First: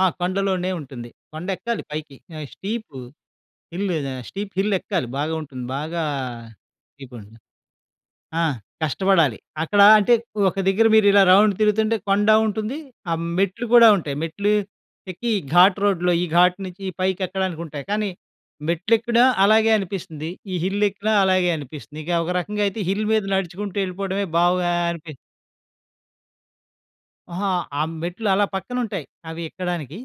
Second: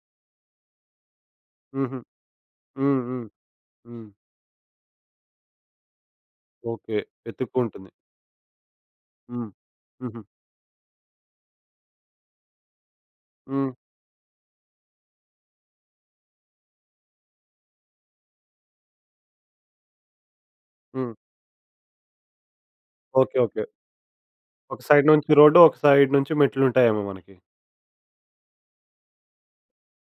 ఆ! కొండలోనే ఉంటుంది. కొండెక్కాలి హుహు. పైకి. ఆహ్, స్టీపు హ్మ్. హ్మ్. హిల్లు హ్మ్. ఆహ్, స్టీప్ హిల్లెక్కాలి బాగా ఉంటుంది. బాగా ఓకే. ఈ కొండ వెతుక్కుంటుంది. ఆ! కష్టపడాలి. హ్మ్. అక్కడా అంటే, హుహు. ఒక దగ్గర మీరిలా రౌండ్ తిరుగుతుంటే కొండా ఉంటుంది. ఆహ్, మెట్లు హ్మ్. గూడా ఉంటాయి. మెట్లు ఎక్కి ఘాట్ రోడ్‌లో, ఈ ఘాట్ నించి పైకెక్కడానికుంటాయి. కానీ మెట్లెక్కినా అలాగే అనిపిస్తంది. ఈ హిల్లెక్కినా హ్మ్. అలాగే అనిపిస్తంది. ఇక ఒక రకంగా అయితే హిల్ మీద ఓకే. ఓకే. నడుచుకుంటూ యెళ్ళిపోడమే ఒక సైడ్ బావుగానిపి నుంచి రోడ్డు, ఒక సైడ్ నుంచి మెట్లుంటాయేమో మనకి. అహా! ఆ మెట్లు అలా పక్కనుంటాయి, అవి ఎక్కడానికి.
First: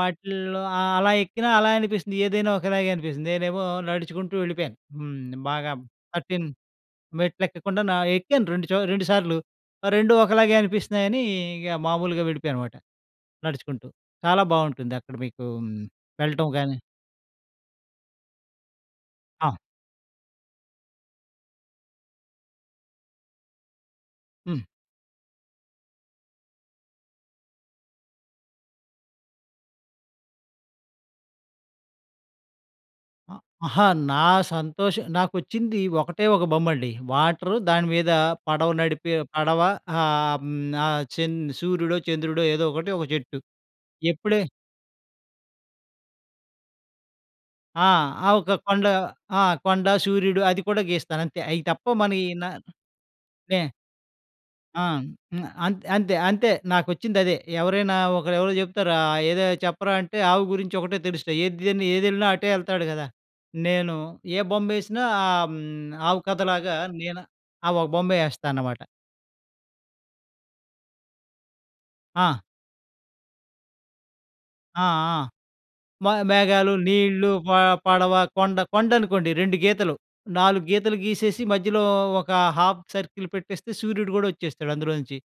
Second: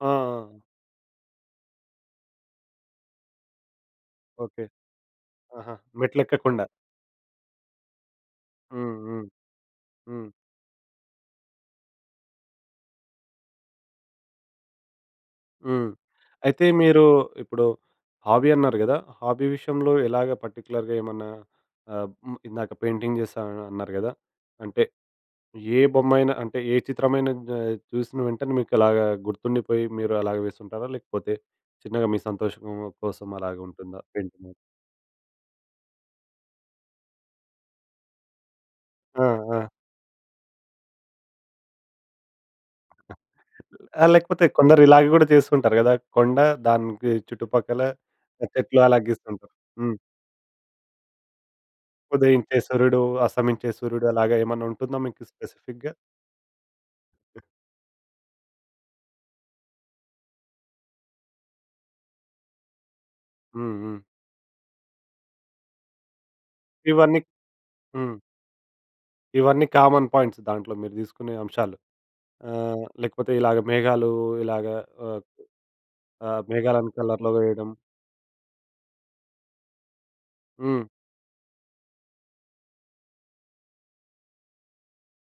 ఆ! ఆ! అలా ఎక్కినా అలానే అనిపిస్తంది, ఏదైనా ఒకలాగే అనిపిస్తంది. నేనేమో నడుచుకుంటూ ఓకే. వెళ్ళిపోయాను. హ్మ్. బాగా ఆహా! పట్టిన్ మెట్లులెక్కకుండా. మెట్లెక్కకుండానా ఎక్కాను 2 చో హ్మ్. 2 హ్మ్. సార్లు. రెండూ హ్మ్. ఒకలాగే అనిపిస్తన్నాయనీ ఇగ మామూలుగా వెళ్ళిపోయానమాట నడుచుకుంటూ. చాలా బావుంటుంది అక్కడ మీకూ హ్మ్, హ్మ్. వెళ్ళటం అయితే, గానీ మీరూ ఇప్పుడు హాబీ అన్నారు గదా! హాబీ ఆ! విషయంలో ఎలాగా పర్టిక్యులర్‌గా ఏమన్నా ఆహ్, మ్ ఇందాక పెయింటింగేస్తా అని అన్నారు గదా! హ్మ్. అంటే, ఏ బొమ్మమైన అంటే, ఏ చిత్రమైనా గా చూసిన వెంటనే మీకలాగా గుర్తుండిపోయి మీరలాగ వేసుంటారా, లేకపోతే చిన్నగా మీ సంతోషం కోసం ఆ! అహా! అలాగుంటుందా నా పెయింటింగ్? సంతోషం నాకొచ్చిందీ ఒకటే ఒక బొమ్మండి. వాటరు దాని మీదా పడవ నడిపే ఆ! పడవ ఆ! ఆహ్, హ్మ్, ఆహ్, చన్ సూర్యుడో, చంద్రుడో ఏదో ఒకటి, ఒక చెట్టు. ఎప్పుడే లేకపోతే కొందరిలాగ గూడా చేస్తూంటారు గదా! కొండ దానికి చుట్టుపక్కల ఆ! ఆహ్, ఆహ్, ఒక చెట్లు కొండ అలాగ ఆ! గీస్తుంటారు. కొండ, హ్మ్. సూర్యుడు అది కూడా గీస్తానంతే. అయి తప్ప మన ఈ నా ఉదయించే సూర్యుడు, నే అస్తమించే సూర్యుడు అలాగా ఆ! ఏమన్నుంటుందా మీకు హ్మ్. అంత్ స్పెసిఫిక్‌గా? అంతె అంతే. నాకొచ్చిందదే. ఎవరైనా ఒకరెవరో చెప్తారు ఆహ్, ఏదో చెప్పరా అంటే, ఆవు గురించొకటే తెలుస్తయి. ఏద్ దని ఏదెళ్ళినా అటే యెళ్తాడు గదా! హ్మ్, నేను హ్మ్. ఏ బొమ్మేసినా ఆహ్, హ్మ్, ఆవు కథలాగా ఇవన్నీ నేను ఆహ్, ఆ ఒక హ్మ్. బొమ్మే యేస్తానమాట. ఇవన్నీ కామన్ పాయింట్స్. దాంట్లో మీరు తీసుకునే అంశాలు. ఆ! ఆహ్, లేకపోతే ఇలాగ మేఘాలు, ఇలాగ ఆ! ఆ! ఆహ్ మ ఆహ్, మేఘాలు, మేఘాలను కలర్‌లో నీళ్ళు, ప వేయడం. పడవ, కొండ కొండనుకోండి 2 గీతలు, 4 హ్మ్. గీతలు గీసేసి, మధ్యలో ఒకా ½ సర్కిల్ పెట్టేస్తే సూర్యుడు గోడొచ్చేస్తాడు అందులోంచి.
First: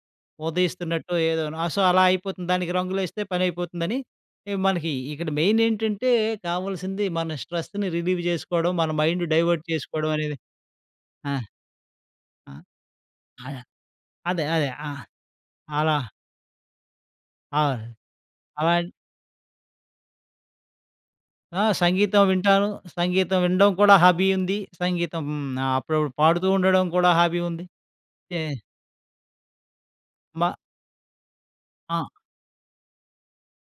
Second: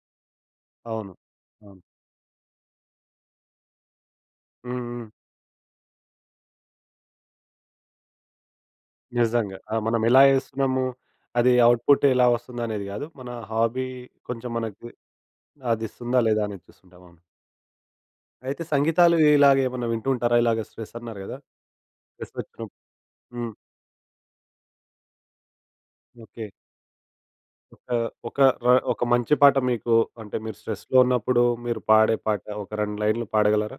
అవును. ఉదయిస్తున్నట్టో ఏదో. నా సో, అవును. అలా అయిపోతుంది. దానికి రంగులేస్తే పనయిపోతుందని ఆహ్, హ్మ్. మనకీ హ్మ్. ఇక్కడ మెయినేంటంటే కావల్సింది, మన స్ట్రెస్‌ని రిలీవ్ చేసుకోడం, మన మైండ్ నిజంగా. డైవర్ట్ ఆహ్, మనమెలా చేసుకోడవనేదే. యేస్తున్నము. ఆ! అది అవుట్‌పుట్టెలా ఆ! వస్తందనేది గాదు. మనా ఆయ హాబీ అదే కొంచం అదే. ఆ! మనకి అలా అదిస్తుందా లేదా అనేది చూస్తుంటాం. అవును. అవును. అయితే, అలాన్ సంగీతాలు ఇలాగేమన్నా వింటూ ఉంటారా? ఇలాగ స్ట్రెస్సన్నారు గదా! ఆ! సంగీతం ఎస్వెత్తురం వింటాను. సంగీతం హ్మ్. వినడం కూడా హాబీ ఉంది. సంగీతం ఆహ్, అప్పుడప్పుడు పాడుతూ ఓకే. ఉండడం కూడా హాబీ ఉంది. ఒక తే ఒక ర ఒక మంచి పాట మీకు అంటే, మా మీరు స్ట్రెస్‌లో ఉన్నప్పుడు, మీరు ఆ! పాడే పాట ఒక 2 లైన్‌లు పాడగలరా?